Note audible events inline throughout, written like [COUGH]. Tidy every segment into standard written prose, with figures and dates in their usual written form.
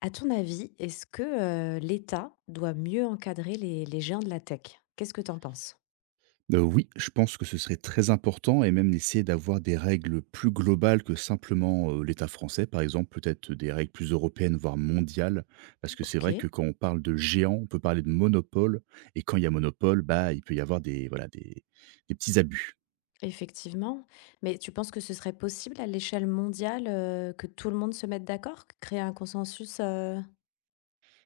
À ton avis, est-ce que l'État doit mieux encadrer les géants de la tech? Qu'est-ce que t'en penses? Oui, je pense que ce serait très important et même d'essayer d'avoir des règles plus globales que simplement, l'État français, par exemple, peut-être des règles plus européennes, voire mondiales. Parce que c'est vrai que Ok, quand on parle de géants, on peut parler de monopole et quand il y a monopole, bah, il peut y avoir des voilà, des petits abus. effectivement. Mais tu penses que ce serait possible à l'échelle mondiale que tout le monde se mette d'accord, créer un consensus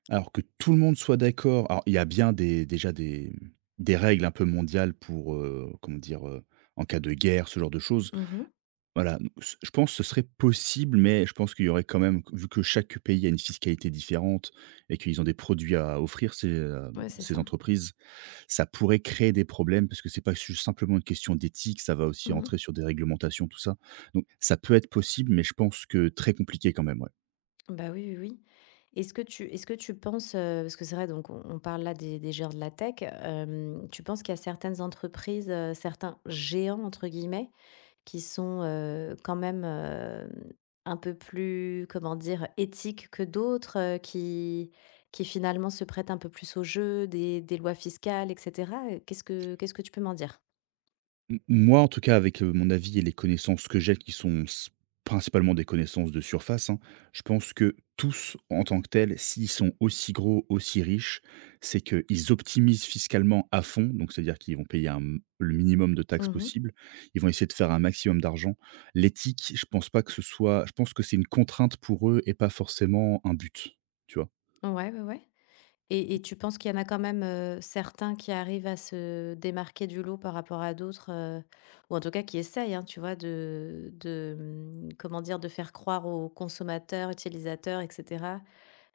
Alors que tout le monde soit d'accord, alors il y a bien des déjà des règles un peu mondiales pour, comment dire? En cas de guerre, ce genre de choses. mhm. Voilà, donc ce je pense que ce serait possible, mais je pense qu'il y aurait quand même, vu que chaque pays a une fiscalité différente et qu'ils ont des produits à offrir, ces, heu, Ouais, c'est ces ça. entreprises, ça pourrait créer des problèmes parce que c'est pas su simplement une question d'éthique, ça va aussi Mhm. entrer sur des réglementations, tout ça. Donc ça peut être possible, mais je pense que très compliqué quand même, ouais. Bah oui, oui, oui. Est-ce que tu penses, parce que c'est vrai, donc on parle là des géants de la tech, tu penses qu'il y a certaines entreprises, certains géants, entre guillemets, qui sont, quand même, un peu plus, comment dire? Éthiques que d'autres, qui finalement se prêtent un peu plus au jeu des lois fiscales et cetera, qu'est-ce que tu peux m'en dire? M moi, en tout cas, avec, mon avis et les connaissances que j'ai qui sont s principalement des connaissances de surface, hein, je pense que tous, en tant que tels, s'ils sont aussi gros, aussi riches, c'est qu'ils optimisent fiscalement à fond. Donc c'est-à-dire qu'ils vont payer un m le minimum de taxes Mmh. possible. Ils vont essayer de faire un maximum d'argent. L'éthique, je pense pas que ce soit, je pense que c'est une contrainte pour eux et pas forcément un but, tu vois? Ouais, ouais, ouais. Et tu penses qu'il y en a quand même, certains qui arrivent à se démarquer du lot par rapport à d'autres, ou en tout cas qui essayent, hein, tu vois? Comment dire? De faire croire aux consommateurs, utilisateurs et cetera.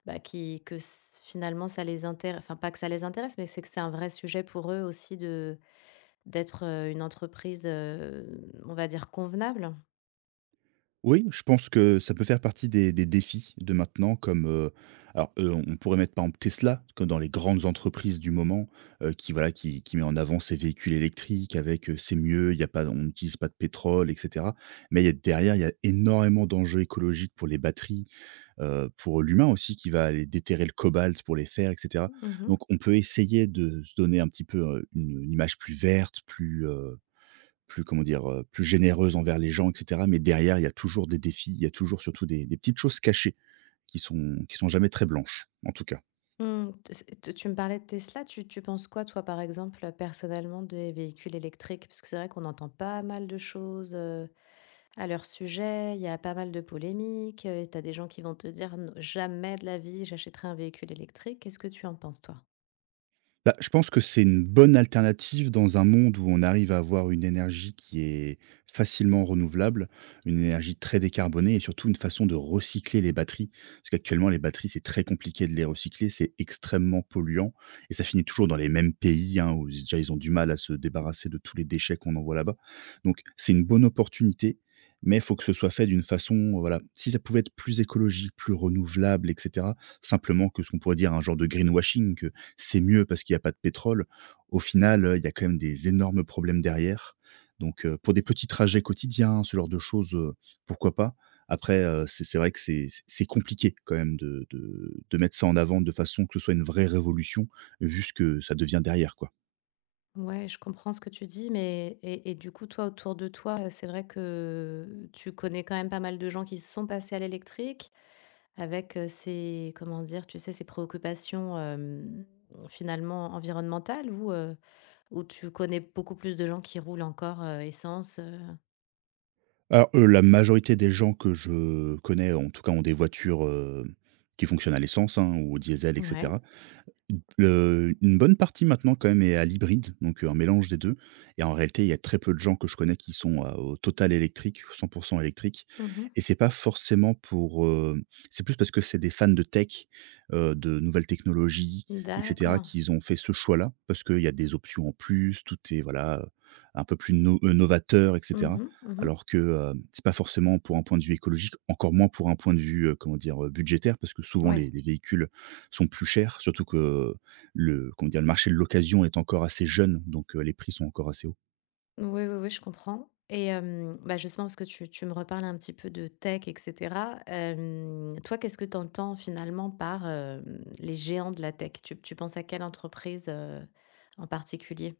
Bah, qui que s finalement ça les intér enfin pas que ça les intéresse, mais c'est un vrai sujet pour eux aussi de d'être, une entreprise, on va dire convenable. Oui, je pense que ça peut faire partie des défis de maintenant, comme, alors, on pourrait mettre par exemple Tesla, comme dans les grandes entreprises du moment, qui voilà, qui met en avant ses véhicules électriques avec, c'est mieux, il y a pas, on n'utilise pas de pétrole et cetera. Mais il y a derrière, il y a énormément d'enjeux écologiques pour les batteries, pour l'humain aussi qui va aller déterrer le cobalt pour les faire et cetera. Mmh mh. Donc on peut essayer de se donner un petit peu, une image plus verte, plus, plus comment dire? Plus généreuse envers les gens et cetera, mais derrière, il y a toujours des défis, il y a toujours surtout des petites choses cachées qui sont jamais très blanches, en tout cas. Mmh, t c t tu me parlais de Tesla, tu penses quoi toi, par exemple, personnellement des véhicules électriques? Parce que c'est vrai qu'on entend pas mal de choses, à leur sujet, il y a pas mal de polémiques, tu as des gens qui vont te dire: «Non, jamais de la vie j'achèterai un véhicule électrique». Qu'est-ce que tu en penses toi? Bah, je pense que c'est une bonne alternative dans un monde où on arrive à avoir une énergie qui est facilement renouvelable, une énergie très décarbonée et surtout une façon de recycler les batteries. Parce qu'actuellement, les batteries, c'est très compliqué de les recycler, c'est extrêmement polluant et ça finit toujours dans les mêmes pays, hein, où déjà ils ont du mal à se débarrasser de tous les déchets qu'on envoie là-bas. Donc, c'est une bonne opportunité. Mais il faut que ce soit fait d'une façon, voilà, si ça pouvait être plus écologique, plus renouvelable, etc. Simplement que ce qu'on pourrait dire un genre de greenwashing, c'est mieux parce qu'il n'y a pas de pétrole. Au final, il y a quand même des énormes problèmes derrière. Donc, pour des petits trajets quotidiens, ce genre de choses, pourquoi pas? Après, c'est vrai que c'est compliqué quand même de mettre ça en avant de façon que ce soit une vraie révolution, vu ce que ça devient derrière, quoi. Ouais, je comprends ce que tu dis, mais et du coup, toi, autour de toi, c'est vrai que tu connais quand même pas mal de gens qui se sont passés à l'électrique avec ces, comment dire, tu sais, ces préoccupations finalement environnementales ou tu connais beaucoup plus de gens qui roulent encore essence. Alors, la majorité des gens que je connais, en tout cas, ont des voitures, qui fonctionnent à l'essence, hein, ou au diesel Ouais. etc. Une bonne partie maintenant quand même est à l'hybride, donc un mélange des deux, et en réalité, il y a très peu de gens que je connais qui sont, au total électrique, 100 électrique, Mhm. et c'est pas forcément pour, c'est plus parce que c'est des fans de tech, de nouvelles technologies et cetera, D'accord. qu'ils ont fait ce choix-là. Parce qu'il y a des options en plus, tout est voilà, un peu plus no novateur et cetera. Mhm, mhm. Alors que, c'est pas forcément pour un point de vue écologique, encore moins pour un point de vue, comment dire? Budgétaire, parce que souvent Ouais. les véhicules sont plus chers, surtout que le comment dire? Le marché de l'occasion est encore assez jeune, donc les prix sont encore assez hauts. Oui, oui, oui, je comprends et bah, justement parce que tu me reparles un petit peu de tech et cetera, toi, qu'est-ce que tu entends finalement par, les géants de la tech? Tu penses à quelle entreprise, en particulier?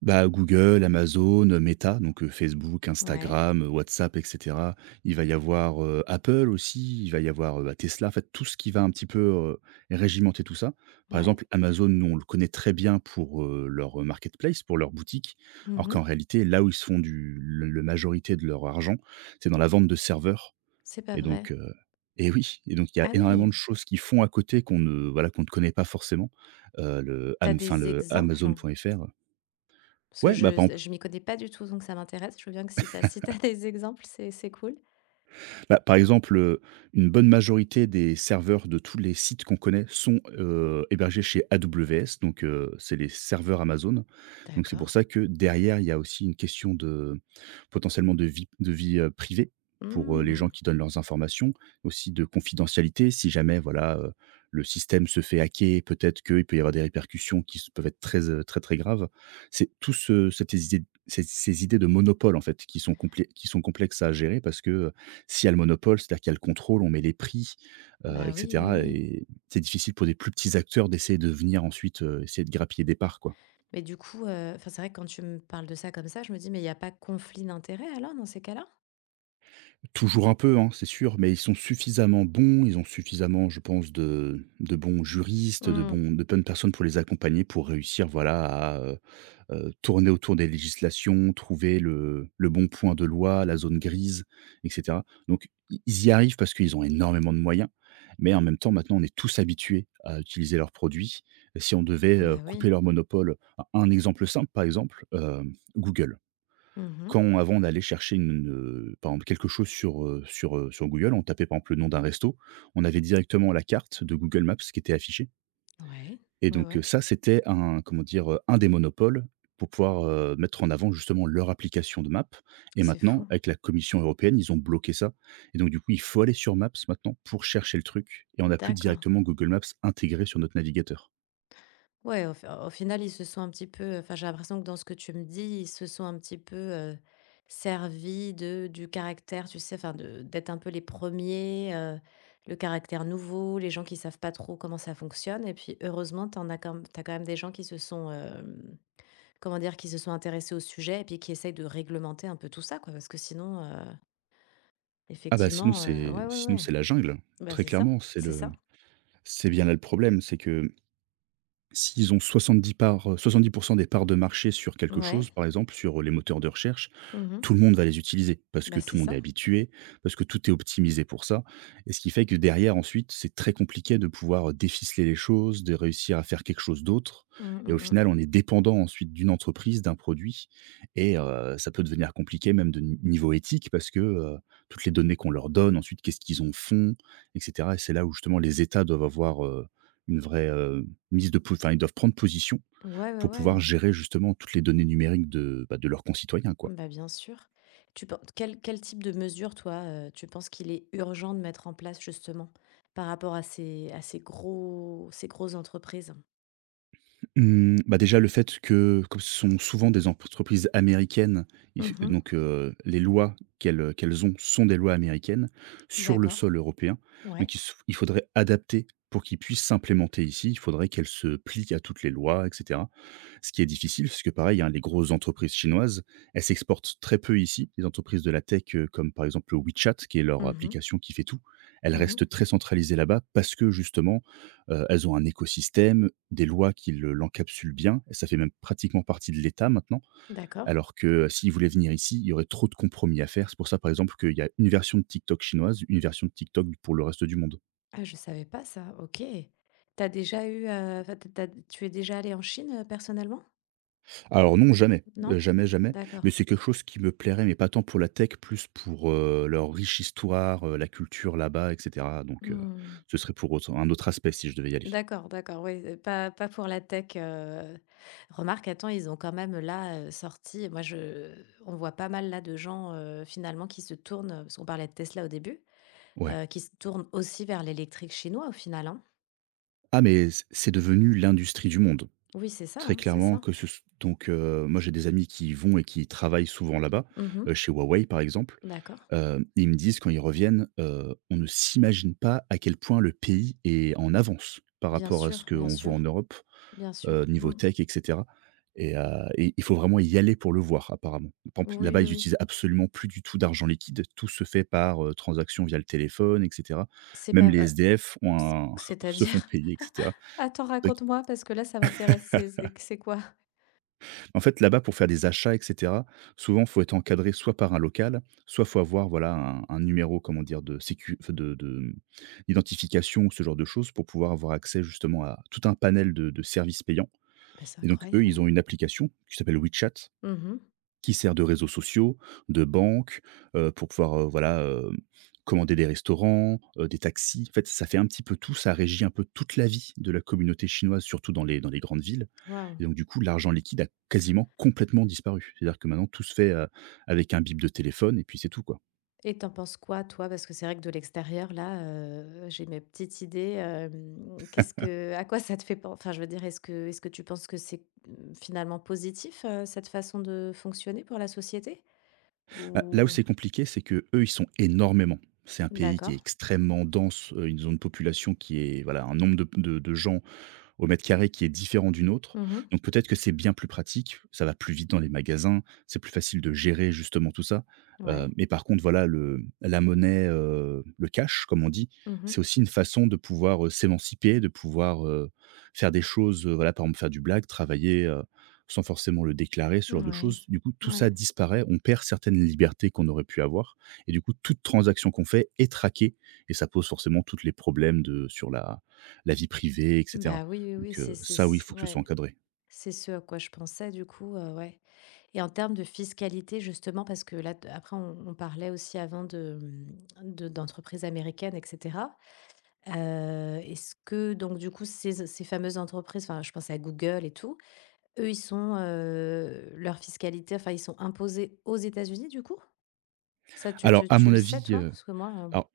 Bah, Google, Amazon, Meta, donc Facebook, Ouais, Instagram, WhatsApp et cetera. Il va y avoir, Apple aussi, il va y avoir, bah, Tesla, en fait, tout ce qui va un petit peu, régimenter tout ça. Par ouais. exemple, Amazon, nous, on le connaît très bien pour, leur marketplace, pour leur boutique, alors Mmh. qu'en réalité, là où ils se font du le majorité de leur argent, c'est dans la vente de serveurs. C'est pas Et vrai? donc, heu et oui, et donc il y a Ah énormément oui, de choses qui font à côté qu'on ne voilà, qu'on ne connaît pas forcément. Le t'as am Enfin, des le exemples? Amazon.fr. Parce que Ouais, bah, par exemple, je m'y connais pas du tout, donc ça m'intéresse. Je veux bien que si t'as [LAUGHS] des exemples, c'est cool. bah, par exemple, heu, une bonne majorité des serveurs de tous les sites qu'on connaît sont, hébergés chez AWS, donc c'est les serveurs Amazon. Donc c'est pour D'accord. ça que derrière, il y a aussi une question de potentiellement de vie privée, pour, les Mmh. gens qui donnent leurs informations, aussi de confidentialité, si jamais voilà, le système se fait hacker, peut-être qu'il peut y avoir des répercussions qui s peuvent être très, très, très graves. C'est tout ce cette idée ces idées de monopole, en fait, qui sont complé qui sont complexes à gérer parce que, s'il y a le monopole, c'est-à-dire qu'il y a le contrôle, on met les prix, Bah, et oui, oui, cetera, oui. et c'est difficile pour des plus petits acteurs d'essayer de venir ensuite, essayer de grappiller des parts, quoi. Mais du coup, enfin, c'est vrai que quand tu me parles de ça comme ça, je me dis: «Mais il y a pas conflit d'intérêt alors dans ces cas-là?» Toujours un peu, hein, c'est sûr, mais ils sont suffisamment bons, ils ont suffisamment, je pense, de bons juristes, Mmh. De bonnes personnes pour les accompagner, pour réussir, voilà, à, tourner autour des législations, trouver le bon point de loi, la zone grise et cetera. Donc i ils y arrivent parce qu'ils ont énormément de moyens, mais en même temps, maintenant, on est tous habitués à utiliser leurs produits. Si on devait, Bah heu, oui. couper leur monopole, un exemple simple, par exemple, Google, Mmh. quand, avant d'aller chercher par exemple quelque chose sur, sur Google, on tapait par exemple le nom d'un resto, on avait directement la carte de Google Maps qui était affichée, Ouais. et Ouais, donc, ouais. heu, ça c'était un, comment dire, un des monopoles pour pouvoir, mettre en avant justement leur application de maps. Et C'est maintenant, fou. avec la Commission européenne, ils ont bloqué ça, et donc du coup, il faut aller sur Maps maintenant pour chercher le truc, et on n'a plus D'accord. directement Google Maps intégré sur notre navigateur. Ouais, au final, ils se sont un petit peu enfin, j'ai l'impression que dans ce que tu me dis, ils se sont un petit peu, servis de du caractère, tu sais, enfin de d'être un peu les premiers ers le caractère nouveau, les gens qui savent pas trop comment ça fonctionne et puis heureusement, t'en as quand m tu quand même des gens qui se sont, comment dire? Qui se sont intéressés au sujet et puis qui essayent de réglementer un peu tout ça quoi, parce que sinon, Ah bah, sinon effectivement, ouais, ouais, ouais. c'est la jungle, Bah, très c'est ça, clairement. C'est ça. C'est bien là le problème, c'est que s'ils ont 70 parts, 70 des parts de marché sur quelque Ouais. chose, par exemple sur, les moteurs de recherche, Mmh. tout le monde va les utiliser parce Bah, que tout c'est le monde ça. est habitué, parce que tout est optimisé pour ça, et ce qui fait que derrière ensuite, c'est très compliqué de pouvoir, déficeler les choses, de réussir à faire quelque chose d'autre, Mmh, et au mmh mh. final, on est dépendant ensuite d'une entreprise, d'un produit, et ça peut devenir compliqué même de ni niveau éthique parce que, toutes les données qu'on leur donne ensuite, qu'est-ce qu'ils en font et cetera, et c'est là où justement les États doivent avoir, une vraie, mise de po enfin, ils doivent prendre position Ouais, ouais, pour pouvoir ouais. gérer justement toutes les données numériques de, bah, de leurs concitoyens, quoi. Bah, bien sûr. Tu penses quel type de mesure toi, tu penses qu'il est urgent de mettre en place justement par rapport à ces gros ces grosses entreprises? Mmh, bah, déjà, le fait que comme ce sont souvent des entreprises américaines, il f Mmh. donc les lois qu'elles ont sont des lois américaines sur le D'accord. sol européen. Ouais. Donc il faudrait adapter pour qu'ils puissent s'implémenter ici, il faudrait qu'elles se plient à toutes les lois etc. Ce qui est difficile, parce que pareil, hein, les grosses entreprises chinoises, elles s'exportent très peu ici. Les entreprises de la tech, comme par exemple WeChat, qui est leur Mmh mh. application qui fait tout, elles Mmh. restent très centralisées là-bas parce que justement, elles ont un écosystème, des lois qui l'encapsulent bien. Et ça fait même pratiquement partie de l'État maintenant. D'accord. Alors que s'ils voulaient venir ici, il y aurait trop de compromis à faire. C'est pour ça, par exemple, qu'il y a une version de TikTok chinoise, une version de TikTok pour le reste du monde. Ah, je savais pas ça, OK. T'as déjà eu, enfin, tu es déjà allé en Chine, personnellement? Alors non, jamais, Non? Jamais, jamais, mais D'accord. c'est quelque chose qui me plairait, mais pas tant pour la tech, plus pour, leur riche histoire, la culture là-bas, et cetera, Mmh. ce serait pour autre un autre aspect si je devais y aller. D'accord, d'accord, oui, pas pas pour la tech, remarque, attends, ils ont quand même là, sorti moi je on voit pas mal là de gens, finalement qui se tournent, parce qu'on parlait de Tesla au début, Ouais. Qui se tournent aussi vers l'électrique chinois au final, hein? Ah mais c'est devenu l'industrie du monde. Oui, c'est ça, Très hein, c'est clairement ça. que ce s moi j'ai des amis qui y vont et qui travaillent souvent là-bas, Mmh. Chez Huawei par exemple. D'accord. Ils me disent quand ils reviennent, «On ne s'imagine pas à quel point le pays est en avance par Bien rapport à ce sûr, bien qu'on voit en sûr, Europe, bien sûr. niveau Mmh. tech et cetera», et heu et il faut vraiment y aller pour le voir apparemment. Par exemple, Oui, là-bas, oui, ils oui. utilisent absolument plus du tout d'argent liquide. Tout se fait par, transaction via le téléphone et cetera. C'est Même les pas, SDF ont c un [LAUGHS] se font c'est-à-dire? payer et cetera. [LAUGHS] Attends, raconte-moi parce que là, ça m'intéresse. C'est quoi? Bah, En fait, là-bas, pour faire des achats, et cetera, souvent, faut être encadré soit par un local, soit faut avoir, voilà, un numéro, comment dire, de sécu enfin de d'identification ou ce genre de choses pour pouvoir avoir accès justement à tout un panel de services payants, c'est et donc eux, incroyable. ils ont une application qui s'appelle WeChat, Mmh. qui sert de réseaux sociaux, de banque, pour pouvoir, voilà, commander des restaurants, des taxis. En fait, ça fait un petit peu tout, ça régit un peu toute la vie de la communauté chinoise, surtout dans les grandes villes, Waouh. et donc du coup, l'argent liquide a quasiment complètement disparu. C'est-à-dire que maintenant tout se fait, avec un bip de téléphone et puis c'est tout, quoi. Et t'en penses quoi toi? Parce que c'est vrai que de l'extérieur là, j'ai mes petites idées, qu'est-ce que à quoi ça te fait penser enfin je veux dire, est-ce que tu penses que c'est, mmh, finalement positif, cette façon de fonctionner pour la société? Bah, là où Ou c'est compliqué, c'est que eux, ils sont énormément. C'est un pays qui est d'accord. extrêmement dense, une zone de population qui est voilà, un nombre de gens au mètre carré qui est différent d'une autre. Mmh. Donc peut-être que c'est bien plus pratique, ça va plus vite dans les magasins, c'est plus facile de gérer justement tout ça. Ouais. Mais par contre voilà le la monnaie, le cash comme on dit, Mmh. c'est aussi une façon de pouvoir, s'émanciper, de pouvoir, faire des choses, voilà par exemple faire du blague, travailler, sans forcément le déclarer, ce genre de Ouais. choses. Du coup tout Ouais. ça disparaît, on perd certaines libertés qu'on aurait pu avoir, et du coup toute transaction qu'on fait est traquée et ça pose forcément tous les problèmes de sur la vie privée etc. Bah, oui, oui, oui, Donc c'est ça oui, il c faut que ce soit ouais. encadré. C'est ce à quoi je pensais du coup, ouais. Et en termes de fiscalité, justement, parce que là, après, on parlait aussi avant de, d'entreprises américaines, etc. Est-ce que, donc, du coup, ces fameuses entreprises, enfin, je pense à Google et tout, eux, ils sont, leur fiscalité, enfin, ils sont imposés aux États-Unis, du coup? Ça, Alors à tu mon le sais, avis, toi? Parce que moi. alors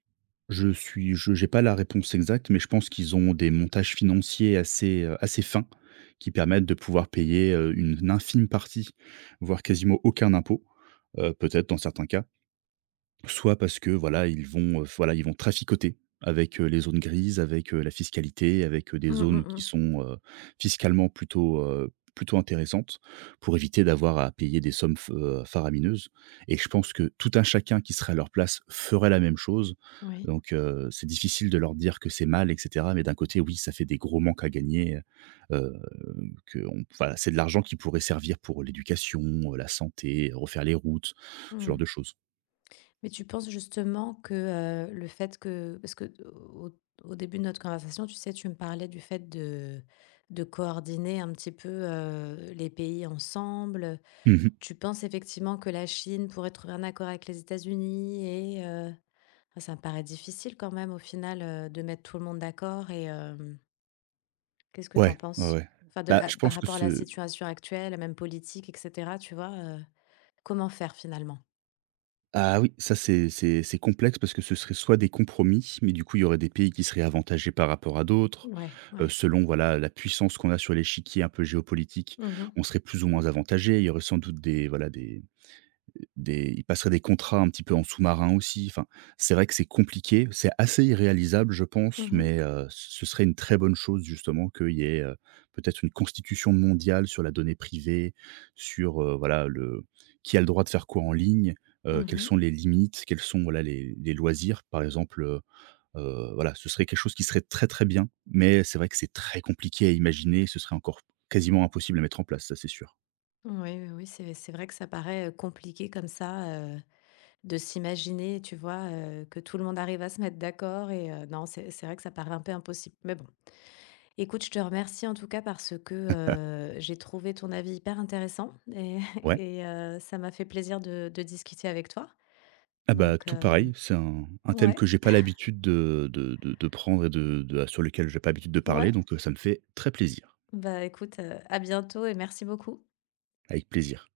je n'ai pas la réponse exacte, mais je pense qu'ils ont des montages financiers assez, assez fins qui permettent de pouvoir payer, une infime partie, voire quasiment aucun impôt, peut-être dans certains cas. Soit parce que voilà, ils vont traficoter avec, les zones grises, avec, la fiscalité, avec, des euh, hum, hum, zones qui hum, sont, fiscalement plutôt, plutôt intéressantes pour éviter d'avoir à payer des sommes f faramineuses, et je pense que tout un chacun qui serait à leur place ferait la même chose, c'est difficile de leur dire que c'est mal et cetera, mais d'un côté, oui, ça fait des gros manques à gagner, heu heu, qu'on enfin, c'est de l'argent qui pourrait servir pour l'éducation, la santé, refaire les routes, ce genre Oui. de choses. Mais tu penses justement que, le fait que parce que au au début de notre conversation, tu sais, tu me parlais du fait de coordonner un petit peu, les pays ensemble, Mmh. tu penses effectivement que la Chine pourrait trouver un accord avec les États-Unis et enfin, ça me paraît difficile quand même au final, de mettre tout le monde d'accord et qu'est-ce que tu en Ouais, ouais, penses? ouais. Enfin, de Bah, la je par pense que rapport à la ce situation actuelle, même politique et cetera, tu vois, comment faire finalement? ah oui, ça c'est complexe parce que ce serait soit des compromis, mais du coup, il y aurait des pays qui seraient avantagés par rapport à d'autres, Ouais, ouais. selon voilà, la puissance qu'on a sur l'échiquier un peu géopolitique, Mmh mh. on serait plus ou moins avantagés. Il y aurait sans doute des voilà, des ils passeraient des contrats un petit peu en sous-marin aussi. Enfin, c'est vrai que c'est compliqué, c'est assez irréalisable, je pense, Mmh. mais ce serait une très bonne chose justement qu'il y ait, peut-être une constitution mondiale sur la donnée privée, sur, voilà le qui a le droit de faire quoi en ligne, quelles Mmh. sont les limites, quels sont voilà les loisirs par exemple, voilà, ce serait quelque chose qui serait très, très bien, mais c'est vrai que c'est très compliqué à imaginer, ce serait encore quasiment impossible à mettre en place, ça c'est sûr. Oui, oui, oui, c'est vrai que ça paraît, compliqué comme ça, heu, de s'imaginer, tu vois, que tout le monde arrive à se mettre d'accord et non, c'est vrai que ça paraît un peu impossible. Mais bon, écoute, je te remercie en tout cas parce que, j'ai trouvé ton avis hyper intéressant et [LAUGHS] Ouais? et ça m'a fait plaisir de discuter avec toi. Ah bah, Donc, tout pareil, c'est un thème ouais, que j'ai pas l'habitude de prendre et de sur lequel j'ai pas l'habitude de parler, ouais, donc ça me fait très plaisir, bah, écoute, à bientôt et merci beaucoup. avec plaisir.